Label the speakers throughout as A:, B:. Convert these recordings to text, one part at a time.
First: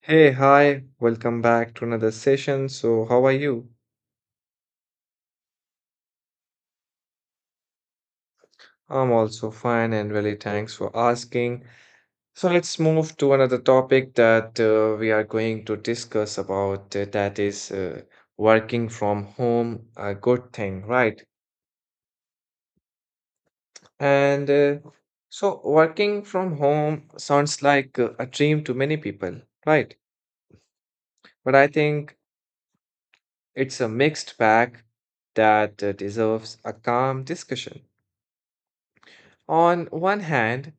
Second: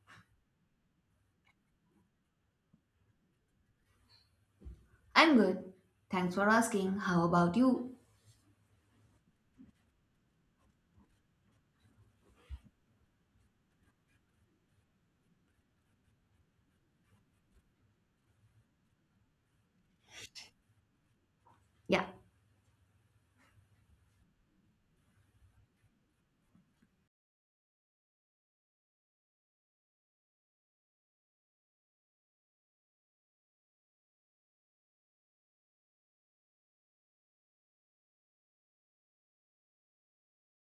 A: Hey, hi, welcome back to another session. So, how are you?
B: I'm good. Thanks for asking. How about you?
A: I'm also fine and really thanks for asking. So, let's move to another topic that we are going to discuss about that is working from home, a good thing, right?
B: Yeah.
A: And uh, working from home sounds like a dream to many people, right? But I think it's a mixed bag that deserves a calm discussion. On one hand,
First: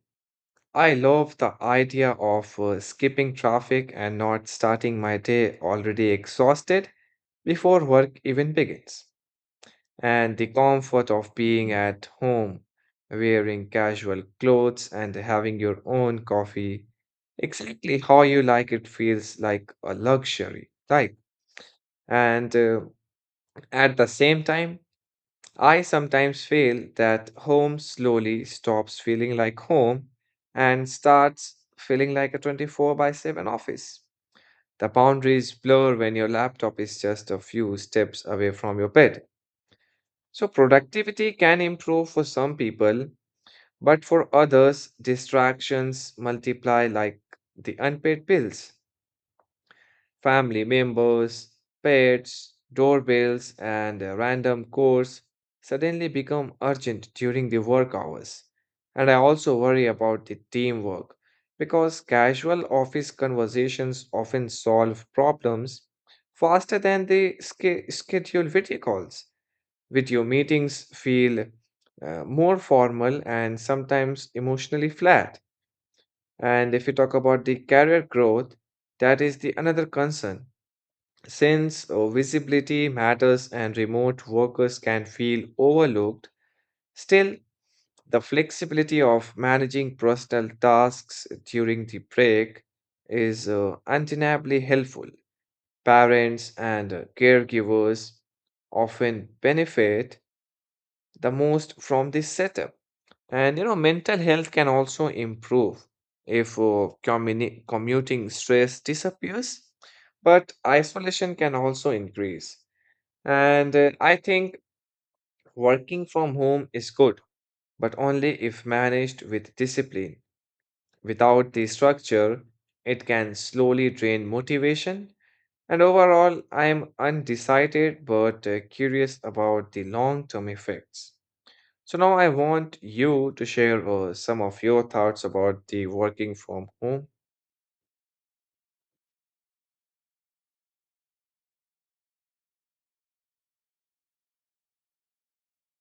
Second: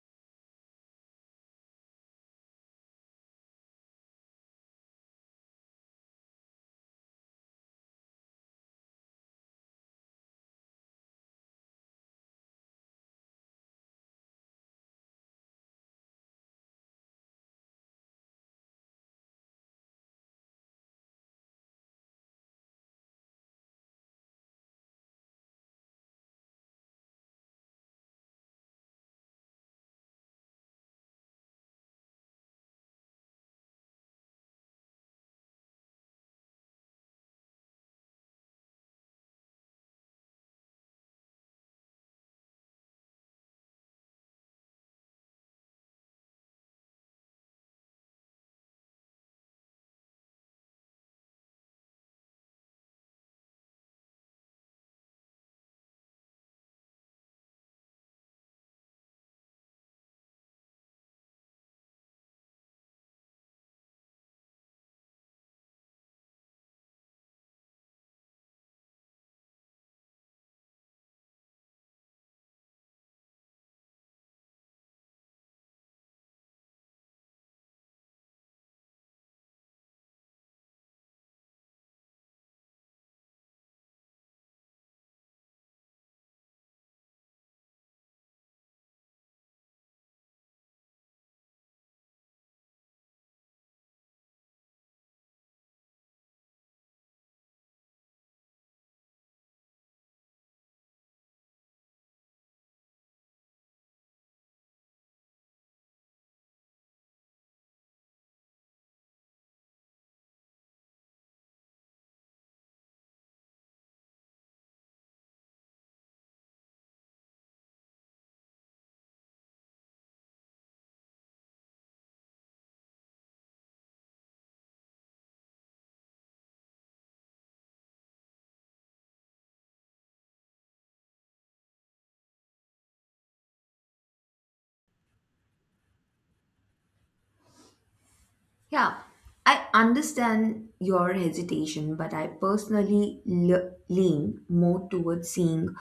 A: I love the idea of skipping traffic and not starting my day already exhausted before work even begins. And the comfort of being at home, wearing casual clothes and having your own coffee, exactly how you like it feels like a luxury, right? And at the same time, I sometimes feel that home slowly stops feeling like home and starts feeling like a 24 by 7 office. The boundaries blur when your laptop is just a few steps away from your bed. So, productivity can improve for some people, but for others, distractions multiply like the unpaid bills family members, pets, doorbells, and random chores suddenly become urgent during the work hours. And I also worry about the teamwork because casual office conversations often solve problems faster than the scheduled video calls. Video meetings feel more formal and sometimes emotionally flat. And if you talk about the career growth, that is the another concern since visibility matters and remote workers can feel overlooked, still, the flexibility of managing personal tasks during the break is undeniably helpful. Parents and caregivers often benefit the most from this setup. And you know, mental health can also improve if commuting stress disappears, but isolation can also increase and I think working from home is good, but only if managed with discipline. Without the structure, it can slowly drain motivation. And overall, I am undecided but curious about the long-term effects. So now I want you to share some of your thoughts about the working from home.
B: Yeah. I understand your hesitation, but I personally lean more towards seeing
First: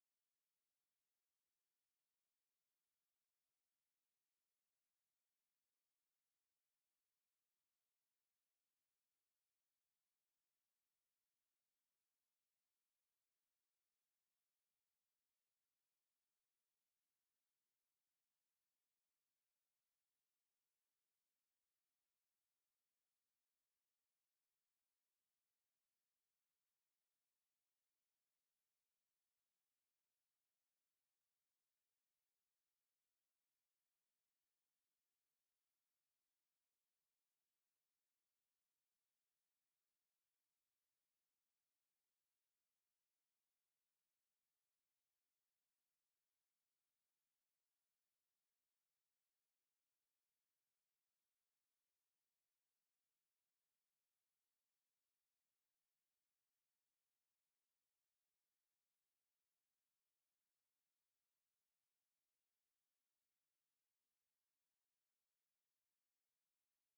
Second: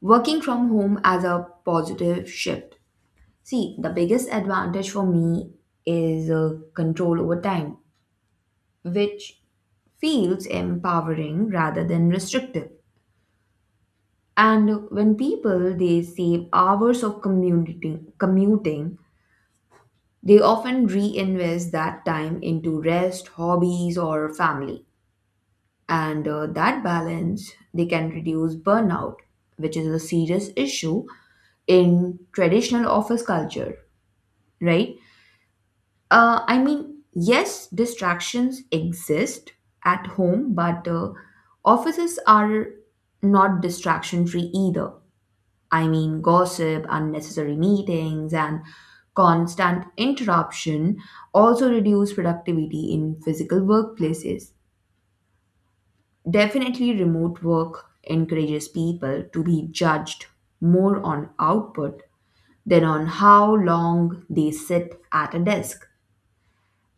B: working from home as a positive shift. See, the biggest advantage for me is control over time, which feels empowering rather than restrictive. And when people they save hours of community commuting. They often reinvest that time into rest, hobbies, or family. And that balance, they can reduce burnout, which is a serious issue in traditional office culture, right? I mean, yes, distractions exist at home, but offices are not distraction free either. I mean, gossip, unnecessary meetings, and constant interruption also reduce productivity in physical workplaces. Definitely, remote work encourages people to be judged more on output than on how long they sit at a desk.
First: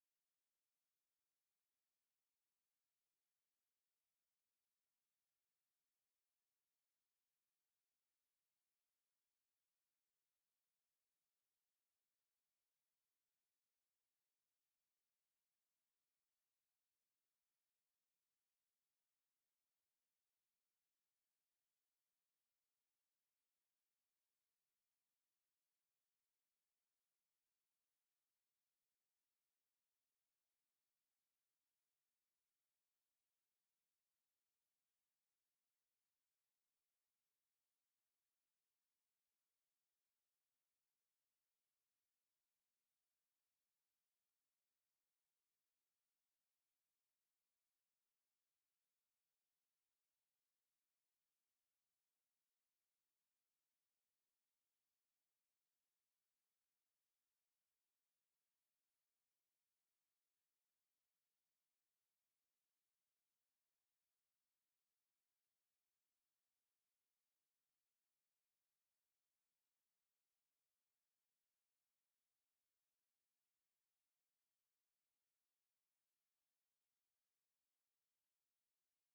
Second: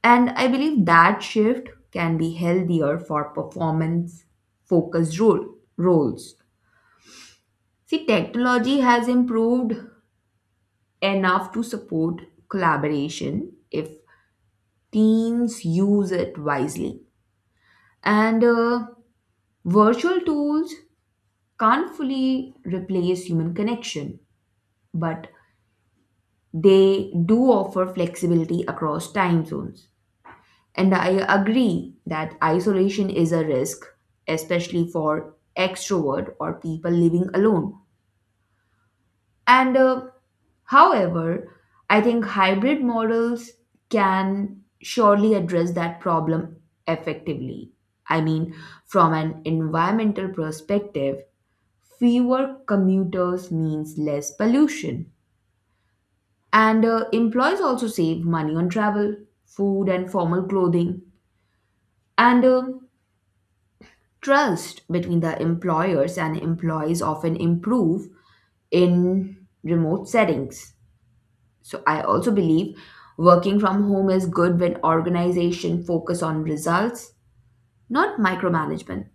B: And I believe that shift can be healthier for performance focused role, roles. See, technology has improved enough to support collaboration if teams use it wisely. And virtual tools can't fully replace human connection, but they do offer flexibility across time zones. And I agree that isolation is a risk, especially for extrovert or people living alone. And however, I think hybrid models can surely address that problem effectively. I mean, from an environmental perspective, fewer commuters means less pollution. And employees also save money on travel, food, and formal clothing. And trust between the employers and employees often improve in remote settings. So I also believe working from home is good when organization focus on results, not micromanagement.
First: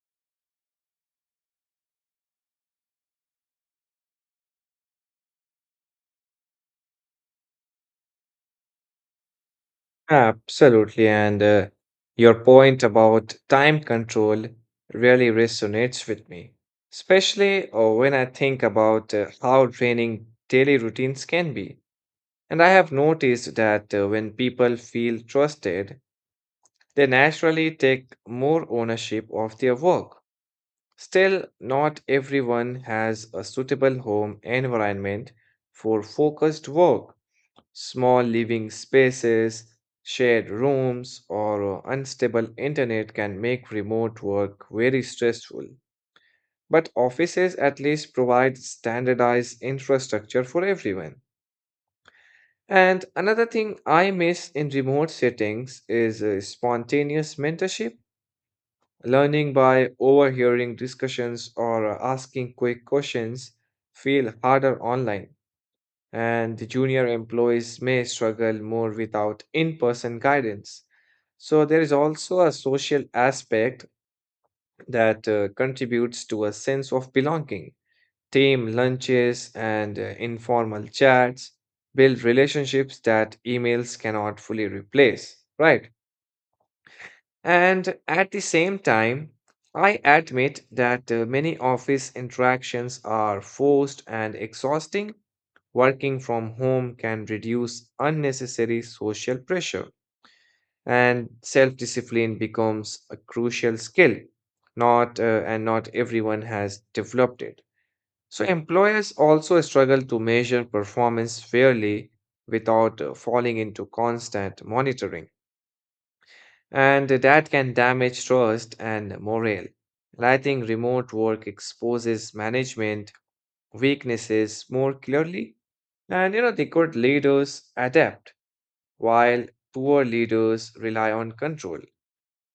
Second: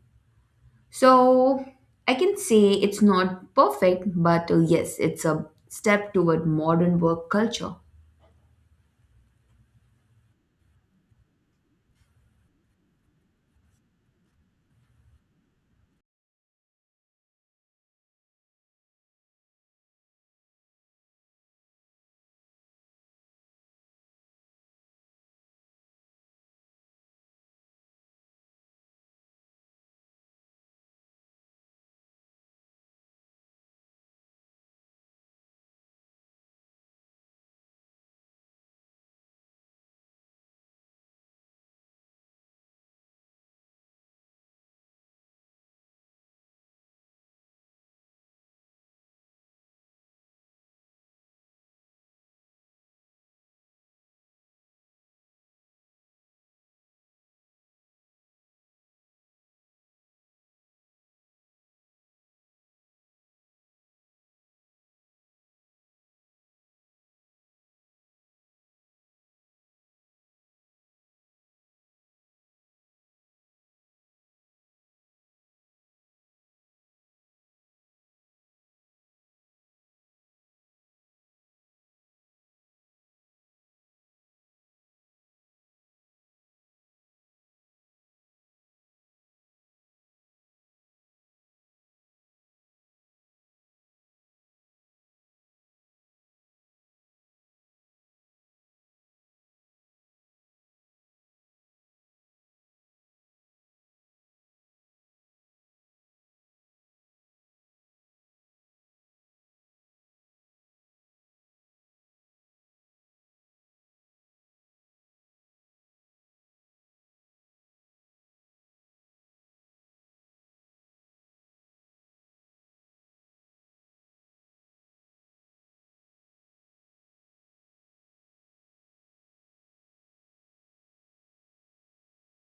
B: So I can say it's not perfect, but yes, it's a step toward modern work culture.
A: Absolutely. And your point about time control really resonates with me, especially when I think about how draining daily routines can be. And I have noticed that when people feel trusted, they naturally take more ownership of their work. Still, not everyone has a suitable home environment for focused work. Small living spaces, shared rooms, or unstable internet can make remote work very stressful. But offices at least provide standardized infrastructure for everyone. And another thing I miss in remote settings is spontaneous mentorship, learning by overhearing discussions or asking quick questions feel harder online and the junior employees may struggle more without in person guidance. So, there is also a social aspect that contributes to a sense of belonging. Team lunches and informal chats build relationships that emails cannot fully replace, right? And at the same time, I admit that many office interactions are forced and exhausting. Working from home can reduce unnecessary social pressure, and self discipline becomes a crucial skill. Not and not everyone has developed it. So, employers also struggle to measure performance fairly without falling into constant monitoring, and that can damage trust and morale. And I think remote work exposes management weaknesses more clearly, and you know, they good leaders adapt while poor leaders rely on control.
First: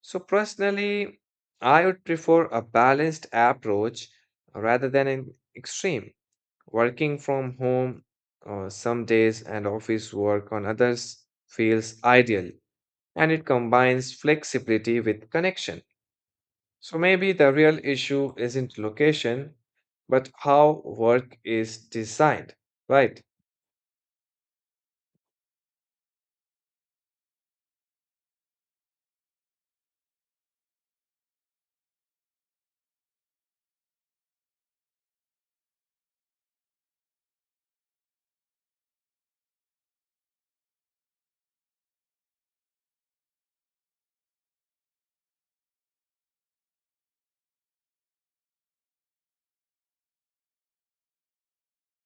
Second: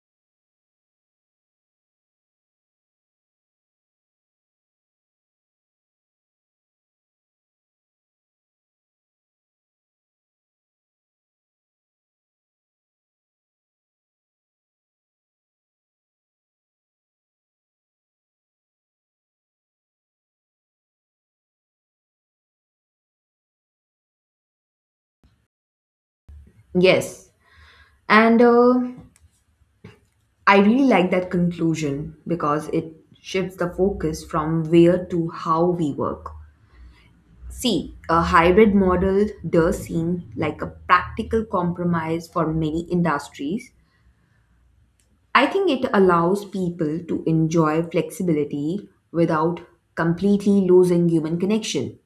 A: So, personally, I would prefer a balanced approach rather than an extreme. Working from home some days and office work on others feels ideal and it combines flexibility with connection. So, maybe the real issue isn't location, but how work is designed, right?
B: Yes. And I really like that conclusion because it shifts the focus from where to how we work. See, a hybrid model does seem like a practical compromise for many industries. I think it allows people to enjoy flexibility without completely losing human connection.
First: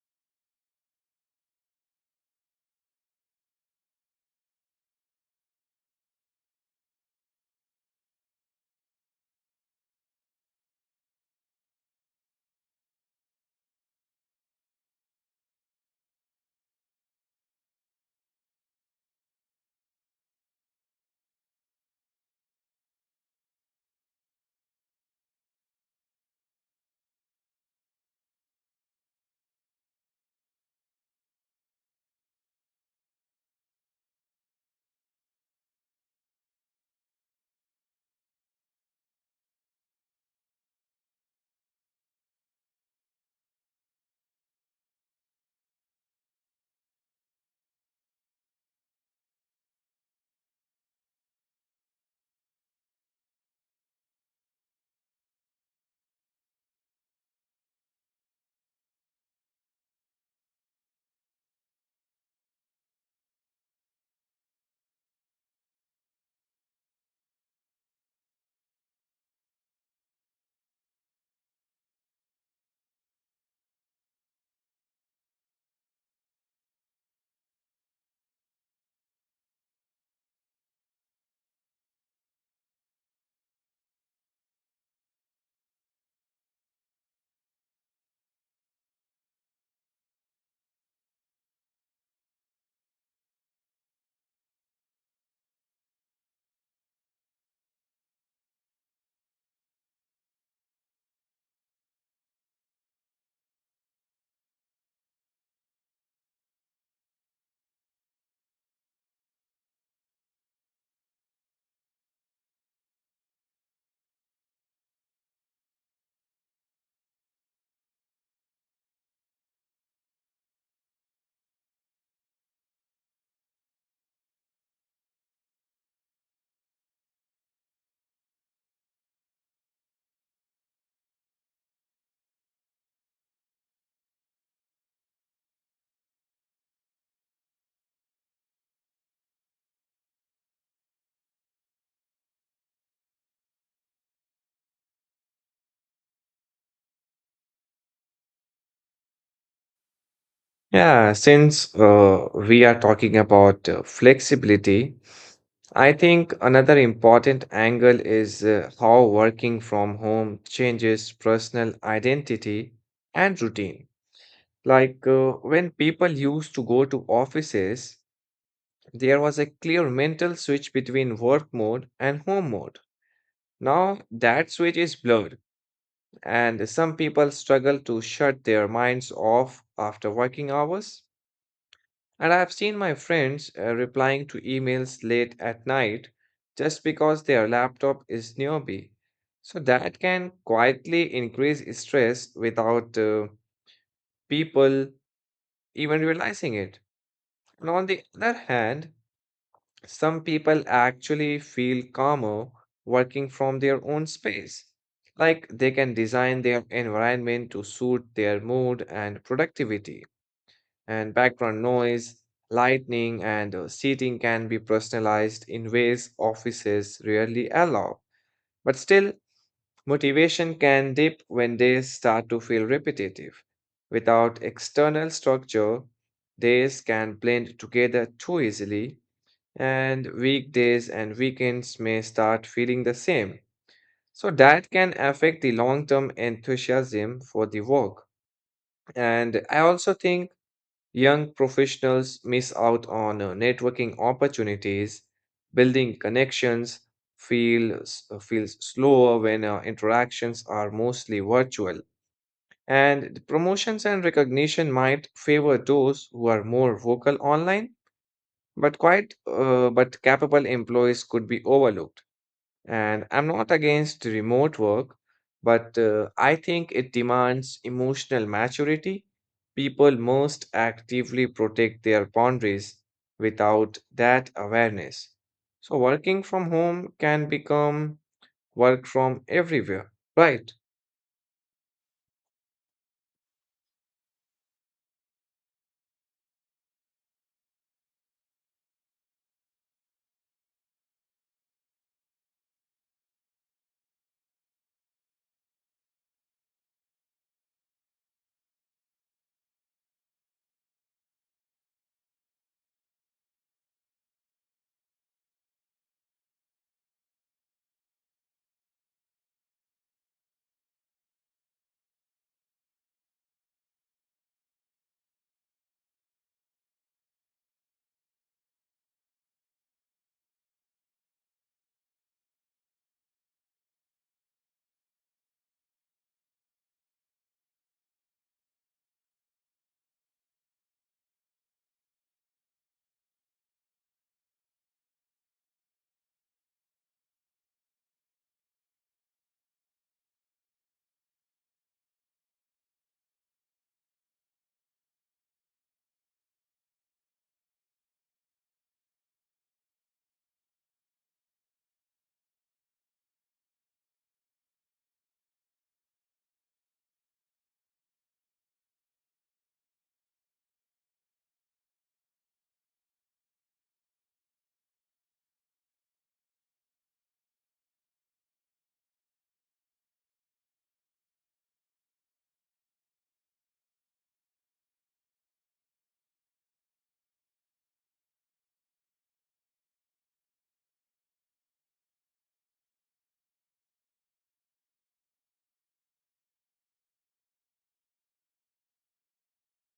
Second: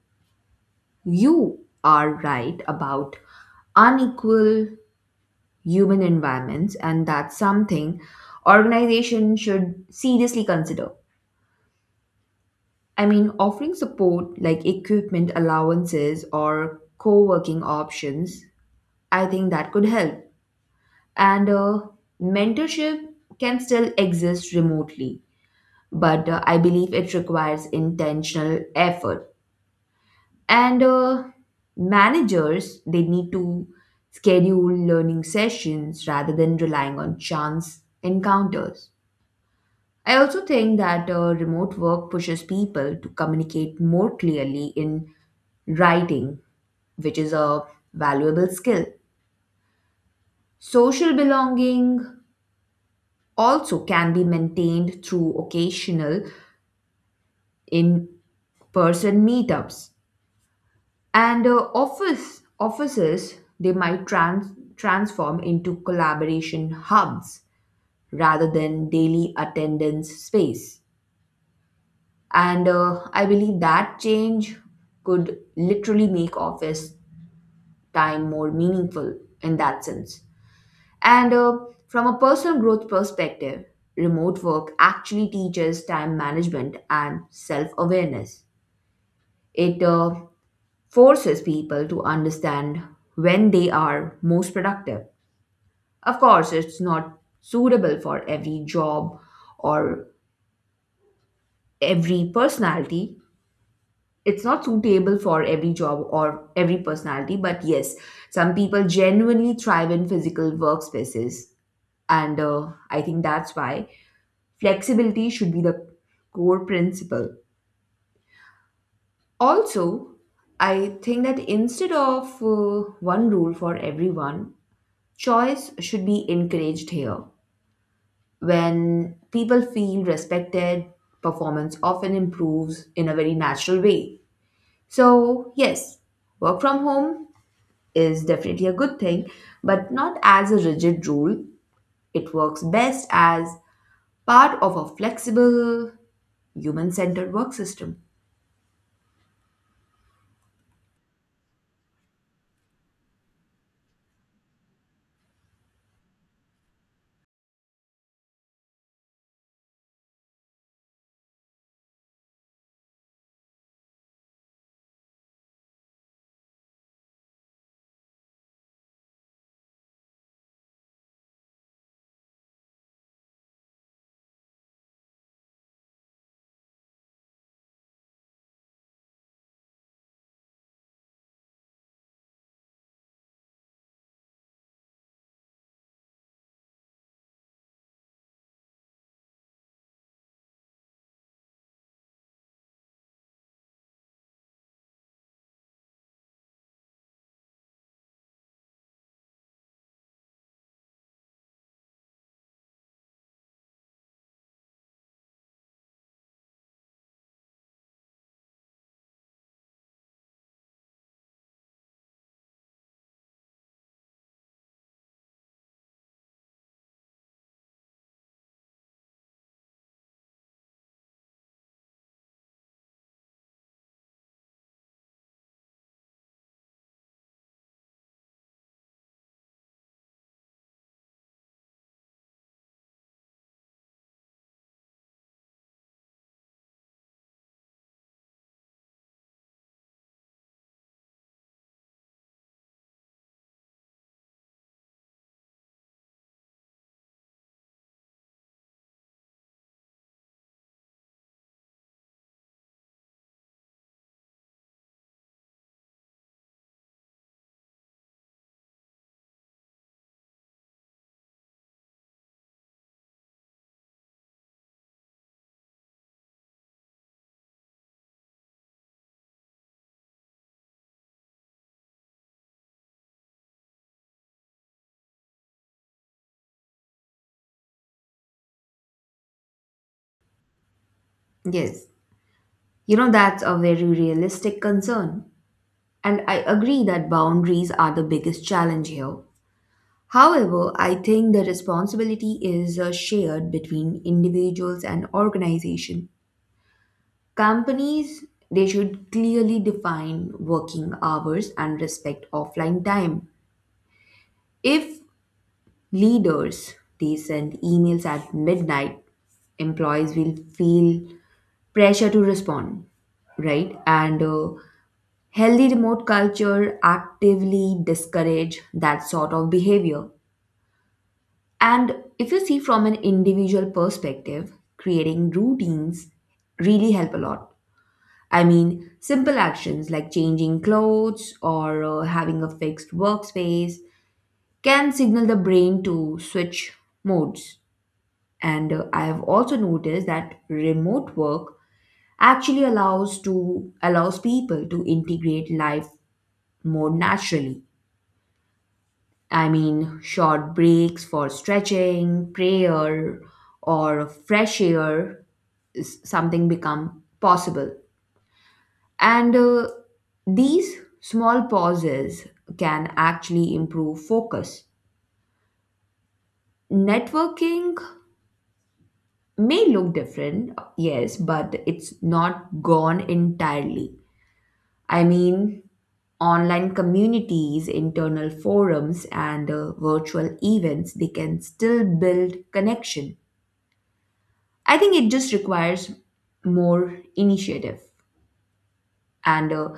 B: You are right about unequal human environments, and that's something organizations should seriously consider. I mean, offering support like equipment allowances or co working options, I think that could help. And mentorship can still exist remotely but I believe it requires intentional effort. And managers, they need to schedule learning sessions rather than relying on chance encounters. I also think that remote work pushes people to communicate more clearly in writing, which is a valuable skill. Social belonging also can be maintained through occasional in person meetups and offices they might transform into collaboration hubs rather than daily attendance space, and I believe that change could literally make office time more meaningful in that sense. And from a personal growth perspective, remote work actually teaches time management and self-awareness. It forces people to understand when they are most productive. Of course, it's not suitable for every job or every personality. It's not suitable for every job or every personality, but yes, some people genuinely thrive in physical workspaces. And I think that's why flexibility should be the core principle. Also, I think that instead of one rule for everyone, choice should be encouraged here. When people feel respected, performance often improves in a very natural way. So, yes, work from home is definitely a good thing, but not as a rigid rule. It works best as part of a flexible, human centered work system.
A: Yeah, since we are talking about flexibility, I think another important angle is how working from home changes personal identity and routine. Like when people used to go to offices, there was a clear mental switch between work mode and home mode. Now that switch is blurred, and some people struggle to shut their minds off after working hours. And I've seen my friends replying to emails late at night just because their laptop is nearby. So that can quietly increase stress without people even realizing it. And on the other hand, some people actually feel calmer working from their own space. Like they can design their environment to suit their mood and productivity. And background noise, lighting, and seating can be personalized in ways offices rarely allow. But still, motivation can dip when days start to feel repetitive. Without external structure, days can blend together too easily, and weekdays and weekends may start feeling the same. So, that can affect the long term enthusiasm for the work. And I also think young professionals miss out on networking opportunities, building connections, feels slower when interactions are mostly virtual. And the promotions and recognition might favor those who are more vocal online, but quite but capable employees could be overlooked. And I'm not against remote work, but I think it demands emotional maturity. People must actively protect their boundaries without that awareness. So, working from home can become work from everywhere, right?
B: Yes, you know, that's a very realistic concern. And I agree that boundaries are the biggest challenge here. However, I think the responsibility is shared between individuals and organization. Companies they should clearly define working hours and respect offline time. If leaders they send emails at midnight, employees will feel pressure to respond, right? And healthy remote culture actively discourage that sort of behavior. And if you see from an individual perspective, creating routines really help a lot. I mean, simple actions like changing clothes or having a fixed workspace can signal the brain to switch modes. And I have also noticed that remote work actually allows people to integrate life more naturally. I mean, short breaks for stretching, prayer, or fresh air, something become possible. And these small pauses can actually improve focus. Networking may look different, yes, but it's not gone entirely. I mean, online communities, internal forums, and virtual events, they can still build connection. I think it just requires more initiative. And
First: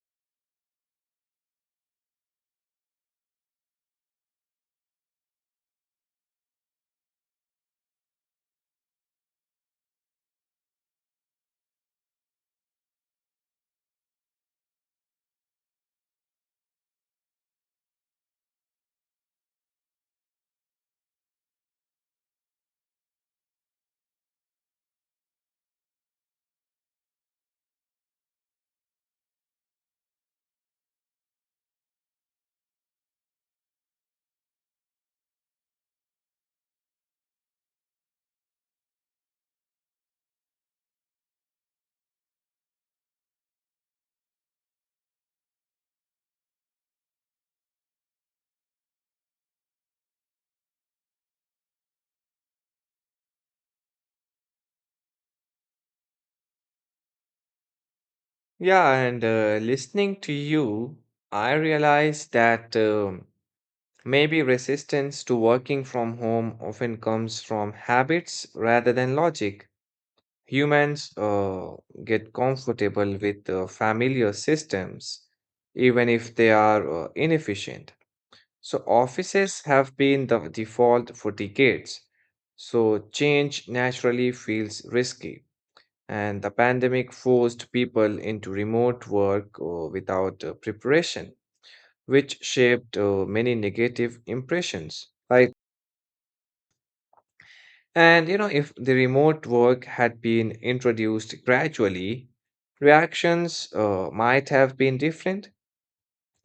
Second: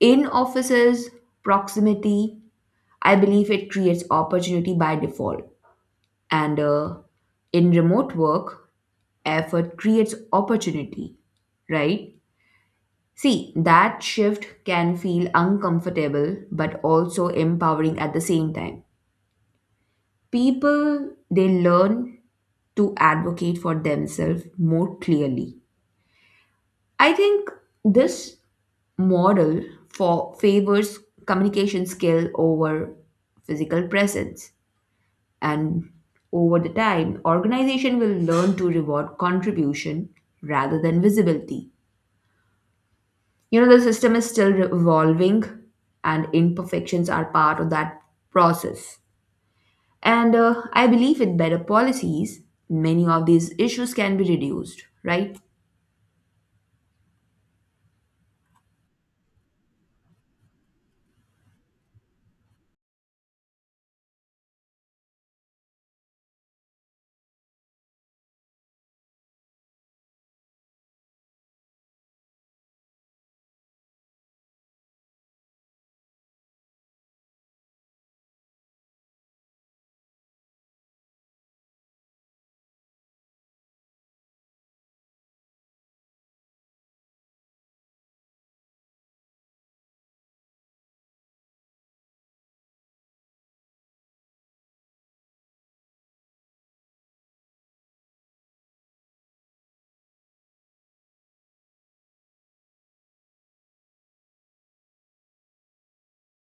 B: in offices, proximity, I believe it creates opportunity by default. And in remote work, effort creates opportunity, right? See, that shift can feel uncomfortable but also empowering at the same time. People, they learn to advocate for themselves more clearly. I think this model for favors communication skill over physical presence, and over the time organization will learn to reward contribution rather than visibility. You know, the system is still evolving, and imperfections are part of that process. And I believe with better policies many of these issues can be reduced, right?
A: Yeah, and listening to you, I realize that maybe resistance to working from home often comes from habits rather than logic. Humans get comfortable with familiar systems, even if they are inefficient. So, offices have been the default for decades. So, change naturally feels risky. And the pandemic forced people into remote work without preparation, which shaped many negative impressions. And you know, if the remote work had been introduced gradually, reactions might have been different.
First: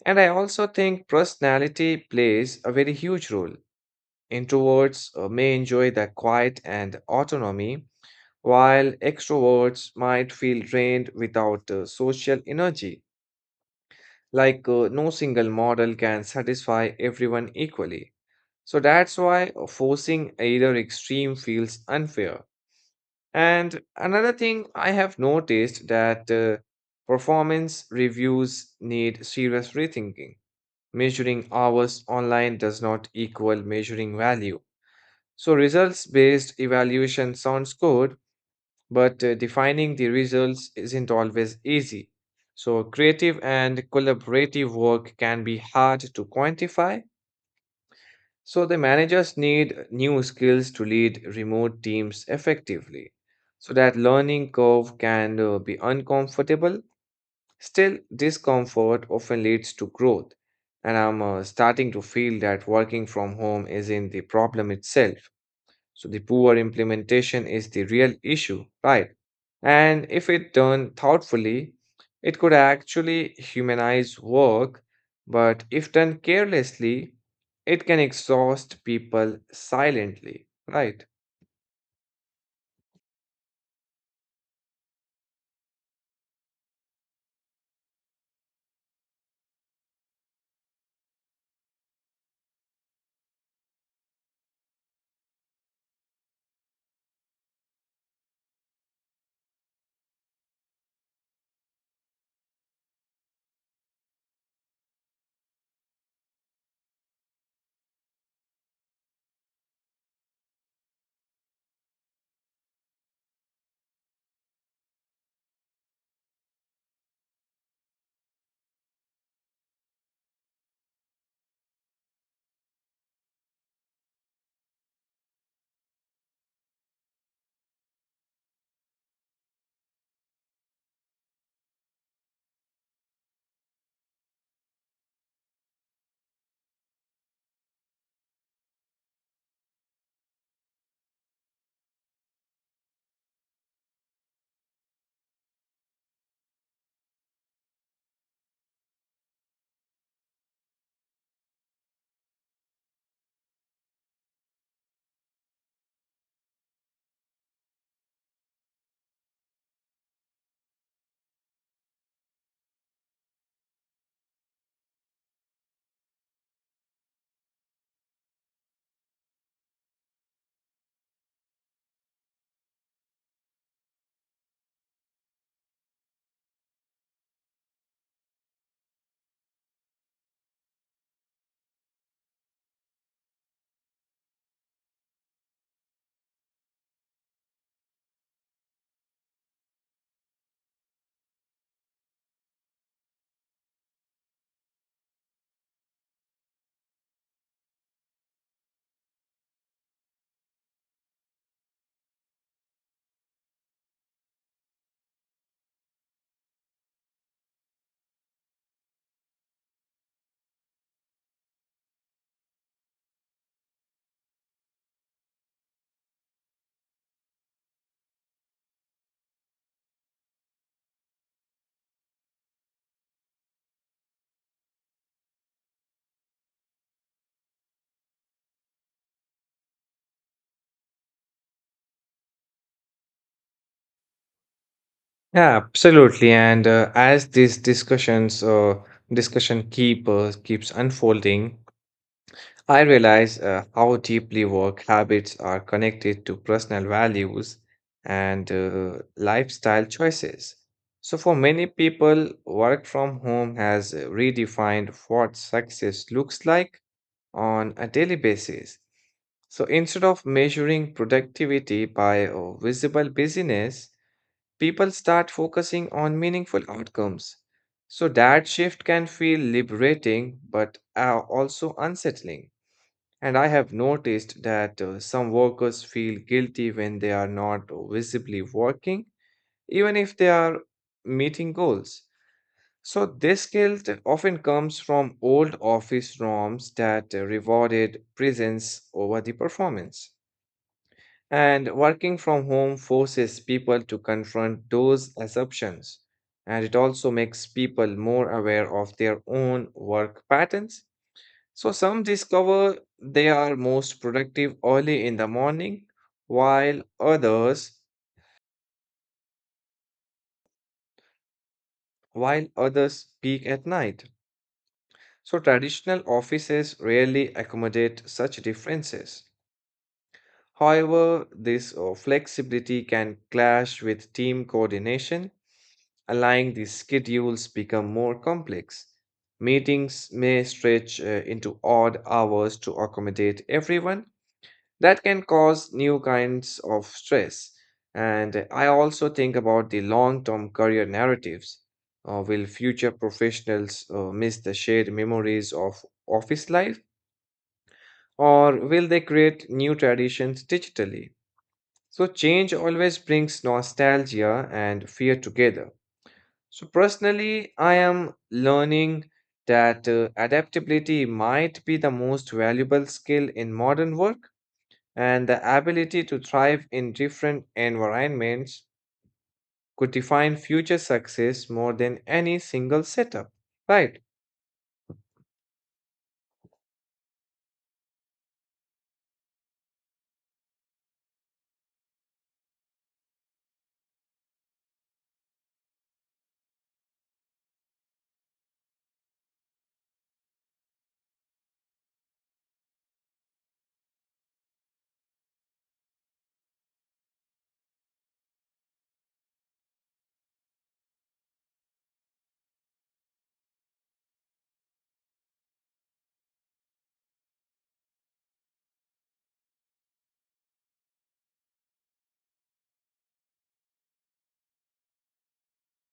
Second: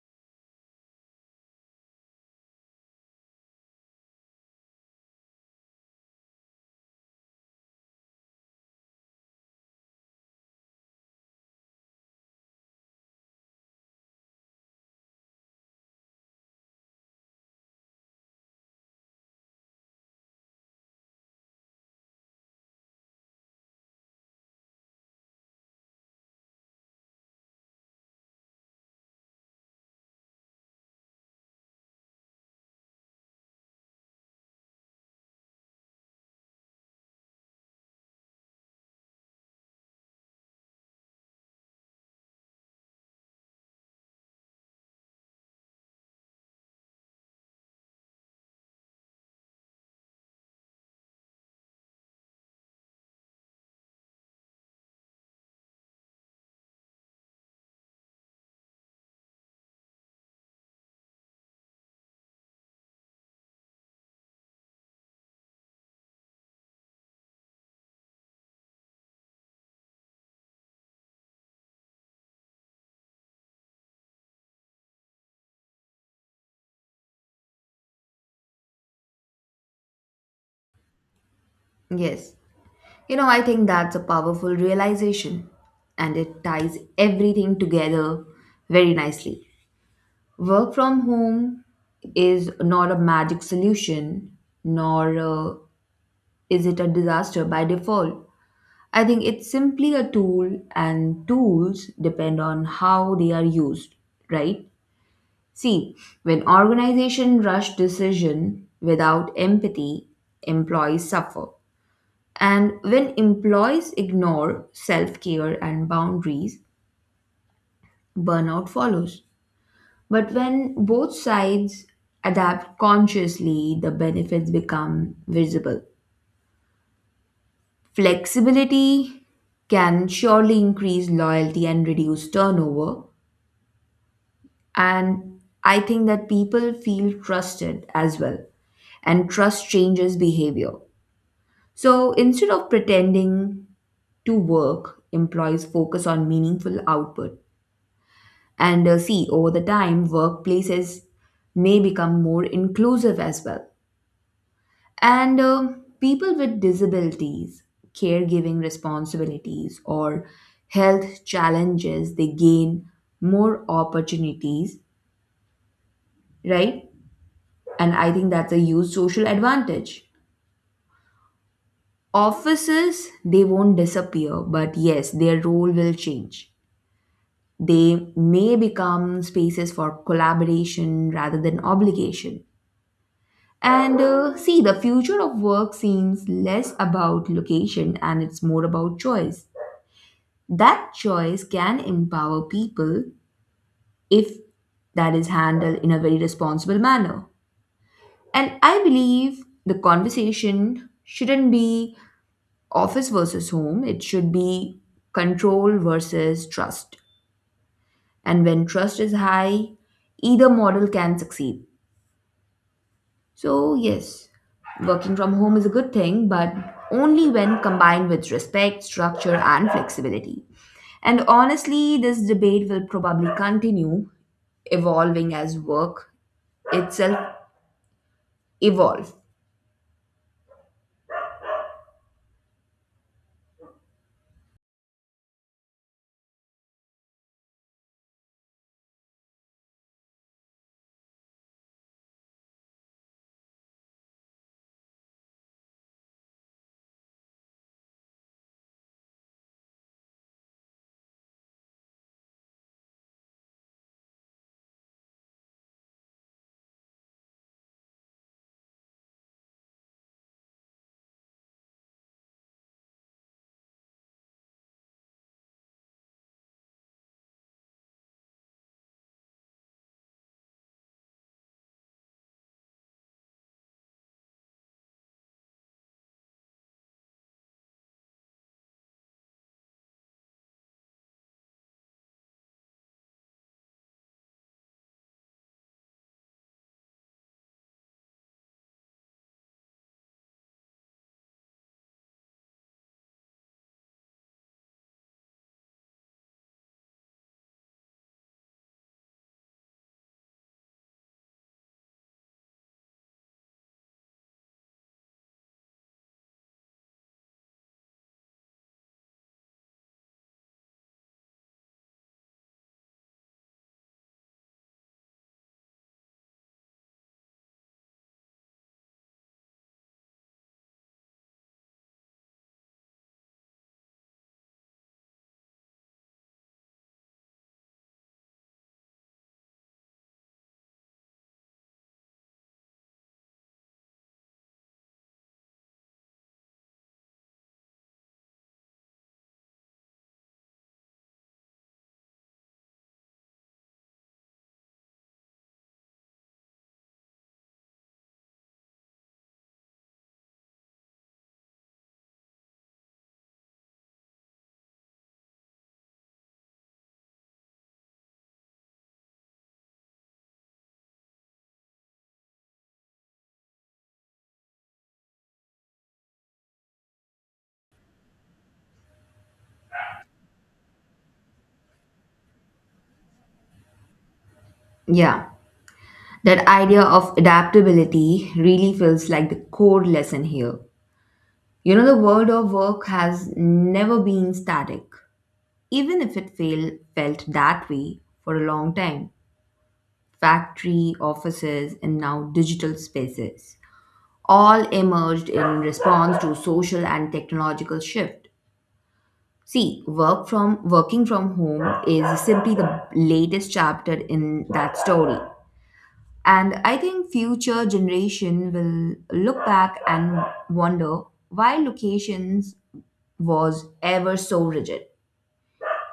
A: And I also think personality plays a very huge role. Introverts may enjoy the quiet and autonomy, while extroverts might feel drained without social energy. Like no single model can satisfy everyone equally. So that's why forcing either extreme feels unfair. And another thing I have noticed that performance reviews need serious rethinking. Measuring hours online does not equal measuring value. So, results based evaluation sounds good, but defining the results isn't always easy. So, creative and collaborative work can be hard to quantify so the managers need new skills to lead remote teams effectively. So that learning curve can be uncomfortable. Still, discomfort often leads to growth. And I'm starting to feel that working from home isn't the problem itself. So the poor implementation is the real issue, right? And if it done thoughtfully, it could actually humanize work, but if done carelessly, it can exhaust people silently, right?
B: Yes. You know, I think that's a powerful realization and it ties everything together very nicely. Work from home is not a magic solution, nor is it a disaster by default. I think it's simply a tool, and tools depend on how they are used, right? See, when organizations rush decision without empathy, employees suffer. And when employees ignore self care and boundaries, burnout follows. But when both sides adapt consciously, the benefits become visible. Flexibility can surely increase loyalty and reduce turnover. And I think that people feel trusted as well. And trust changes behavior. So instead of pretending to work, employees focus on meaningful output. And see, over the time, workplaces may become more inclusive as well. And people with disabilities, caregiving responsibilities, or health challenges, they gain more opportunities, right? And I think that's a huge social advantage. Offices, they won't disappear, but yes, their role will change. They may become spaces for collaboration rather than obligation. And see, the future of work seems less about location and it's more about choice. That choice can empower people if that is handled in a very responsible manner. And I believe the conversation shouldn't be office versus home, it should be control versus trust. And when trust is high, either model can succeed. So, yes, working from home is a good thing, but only when combined with respect, structure, and flexibility. And honestly, this debate will probably continue evolving as work itself evolves.
A: Yeah, absolutely. And as this discussion keeps unfolding, I realize how deeply work habits are connected to personal values and lifestyle choices. So, for many people, work from home has redefined what success looks like on a daily basis. So, instead of measuring productivity by visible busyness, people start focusing on meaningful outcomes. So, that shift can feel liberating but also unsettling. And I have noticed that some workers feel guilty when they are not visibly working, even if they are meeting goals. So, this guilt often comes from old office norms that rewarded presence over the performance. And working from home forces people to confront those assumptions. And it also makes people more aware of their own work patterns so some discover they are most productive early in the morning, while others peak at night. So traditional offices rarely accommodate such differences. However, this flexibility can clash with team coordination, allowing the schedules become more complex. Meetings may stretch into odd hours to accommodate everyone, that can cause new kinds of stress. And I also think about the long term career narratives. Will future professionals miss the shared memories of office life, or will they create new traditions digitally? So, change always brings nostalgia and fear together. So, personally, I am learning that adaptability might be the most valuable skill in modern work and the ability to thrive in different environments could define future success more than any single setup. Right.
B: Yeah, that idea of adaptability really feels like the core lesson here. You know, the world of work has never been static, even if felt that way for a long time. Factory, offices, and now digital spaces, all emerged in response to social and technological shift. See, working from home is simply the latest chapter in that story. And I think future generation will look back and wonder why locations was ever so rigid.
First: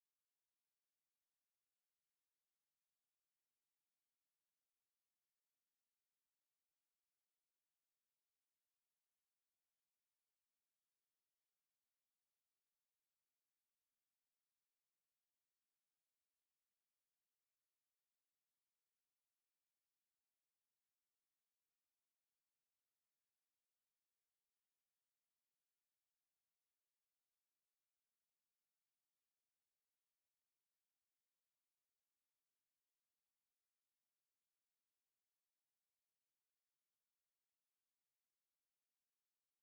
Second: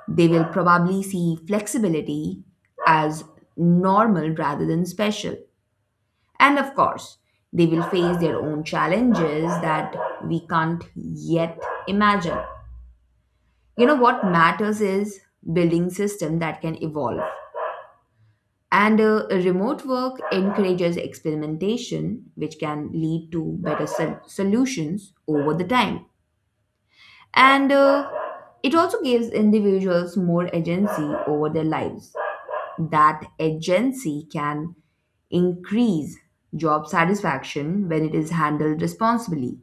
B: They will probably see flexibility as normal rather than special. And of course, they will face their own challenges that we can't yet imagine. You know, what matters is building system that can evolve. And remote work encourages experimentation, which can lead to better solutions over the time. And it also gives individuals more agency over their lives. That agency can increase job satisfaction when it is handled responsibly.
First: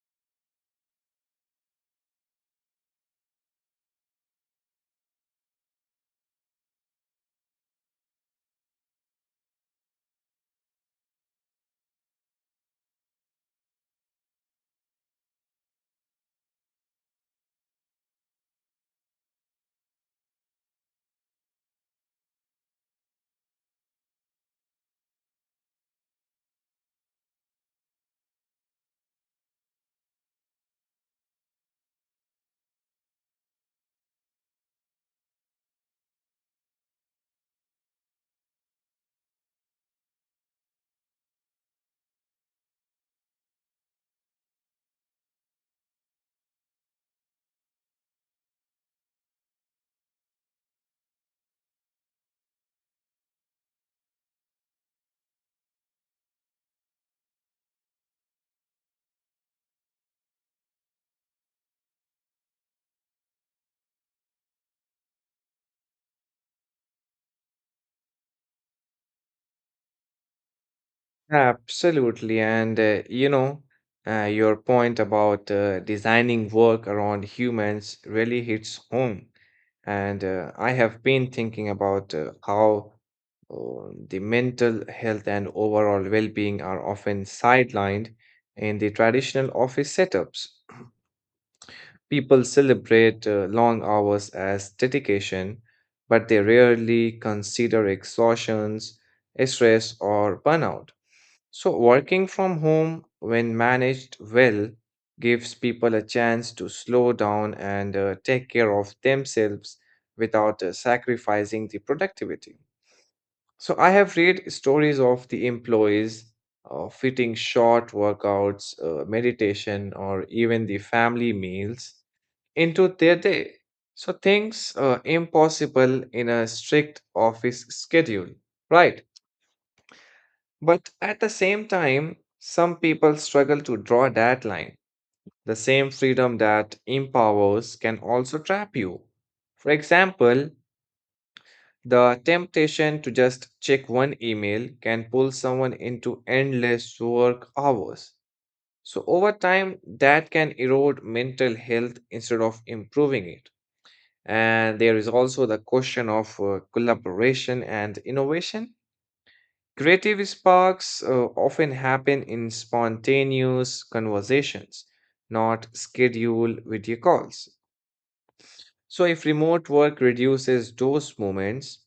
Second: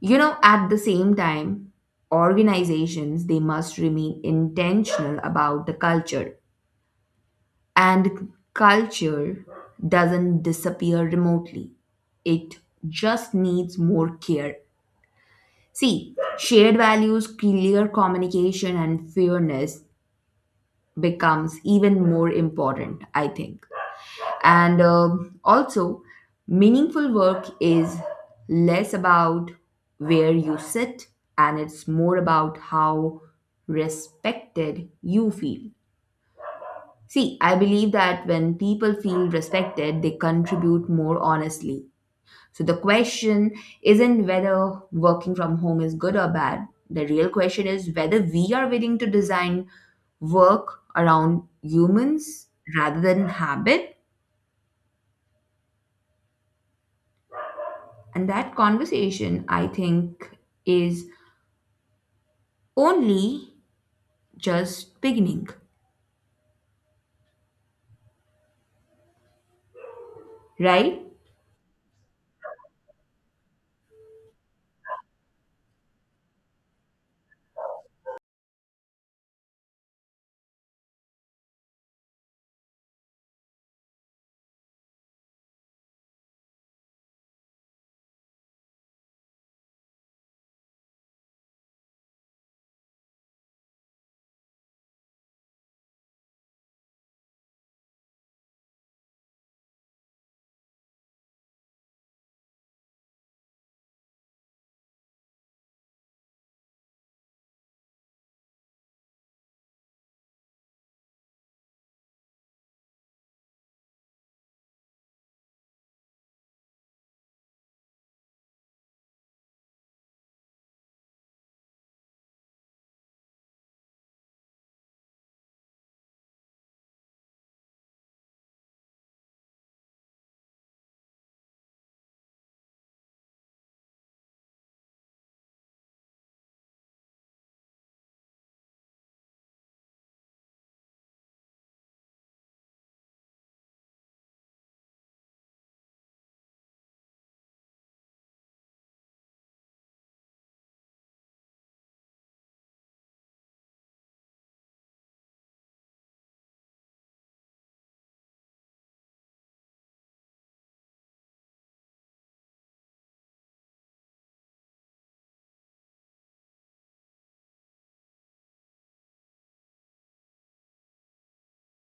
B: You know, at the same time, organizations they must remain intentional about the culture, and culture doesn't disappear remotely, it just needs more care. See, shared values, clear communication, and fairness becomes even more important, I think. And also, meaningful work is less about where you sit and it's more about how respected you feel. See, I believe that when people feel respected, they contribute more honestly. So the question isn't whether working from home is good or bad. The real question is whether we are willing to design work around humans rather than habit. And that conversation, I think, is only just beginning, right?
A: Absolutely. And you know, your point about designing work around humans really hits home. And I have been thinking about how the mental health and overall well being are often sidelined in the traditional office setups. People celebrate long hours as dedication, but they rarely consider exhaustions, stress, or burnout. So, working from home, when managed well, gives people a chance to slow down and take care of themselves without sacrificing the productivity. So, I have read stories of the employees fitting short workouts, meditation, or even the family meals into their day. So things are impossible in a strict office schedule, right? But at the same time, some people struggle to draw that line. The same freedom that empowers can also trap you. For example, the temptation to just check one email can pull someone into endless work hours. So, over time, that can erode mental health instead of improving it. And there is also the question of collaboration and innovation. Creative sparks often happen in spontaneous conversations, not scheduled video calls. So, if remote work reduces those moments,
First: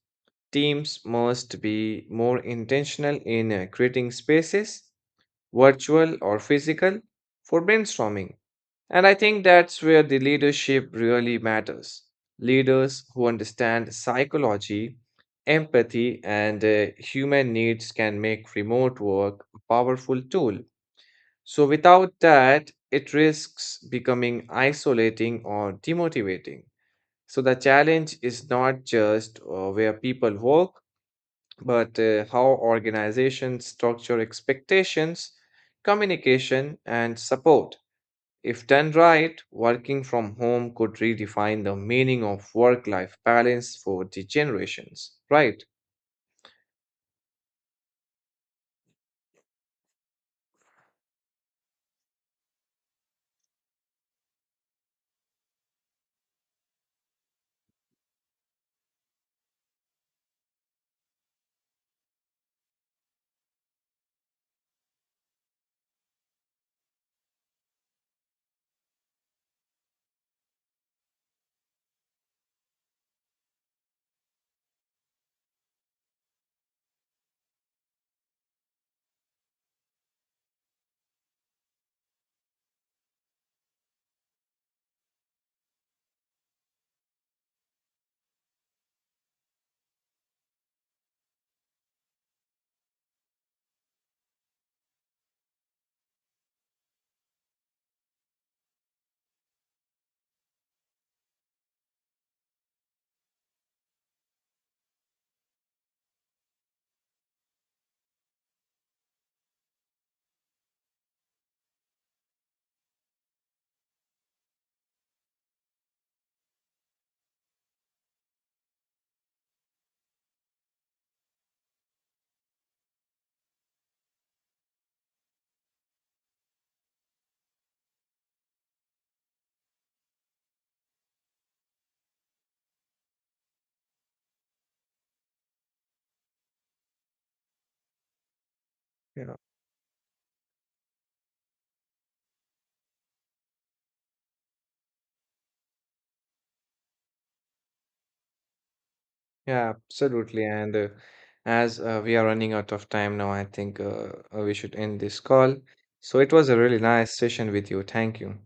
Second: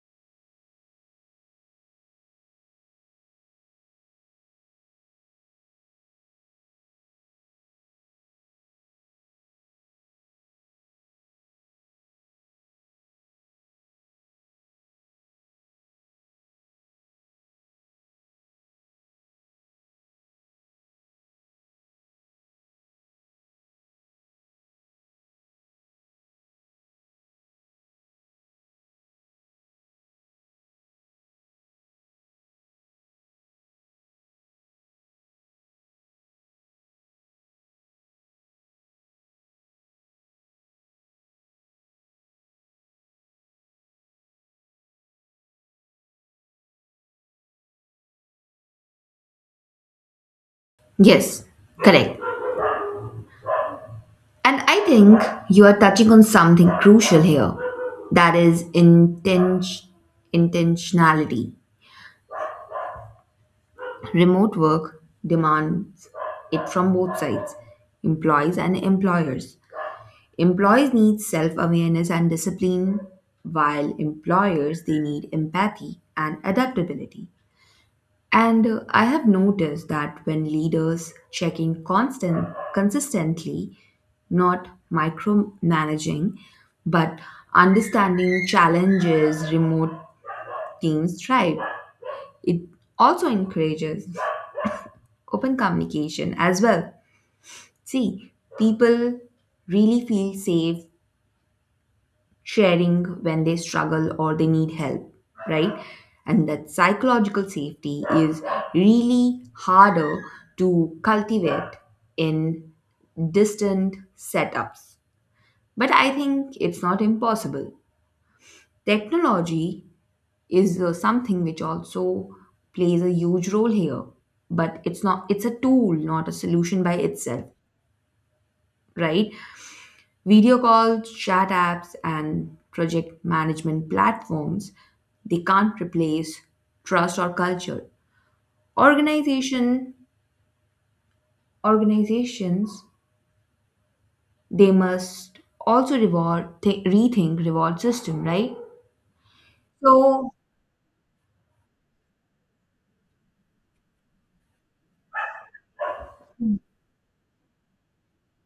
A: teams must be more intentional in creating spaces, virtual or physical, for brainstorming and I think that's where the leadership really matters. Leaders who understand psychology, empathy, and human needs can make remote work a powerful tool. So, without that, it risks becoming isolating or demotivating. So, the challenge is not just where people work, but how organizations structure expectations, communication, and support. If done right, working from home could redefine the meaning of work life balance for the generations, right?
B: Yes, correct. And I think you are touching on something crucial here, that is intentionality. Remote work demands it from both sides, employees and employers. Employees need self awareness and discipline, while employers they need empathy and adaptability. And I have noticed that when leaders check in consistently, not micromanaging, but understanding challenges, remote teams thrive. It also encourages open communication as well. See, people really feel safe sharing when they struggle or they need help, right? And that psychological safety is really harder to cultivate in distant setups. But I think it's not impossible. Technology is something which also plays a huge role here, but it's a tool, not a solution by itself, right? Video calls, chat apps, and project management platforms, they can't replace trust or culture.
A: Yeah.
B: Organization organizations they must also rethink reward system, right?
A: Yeah,
B: So
A: absolutely. And as we are running out of time now, I think we should end this call. So it was a really nice session with you. Thank you.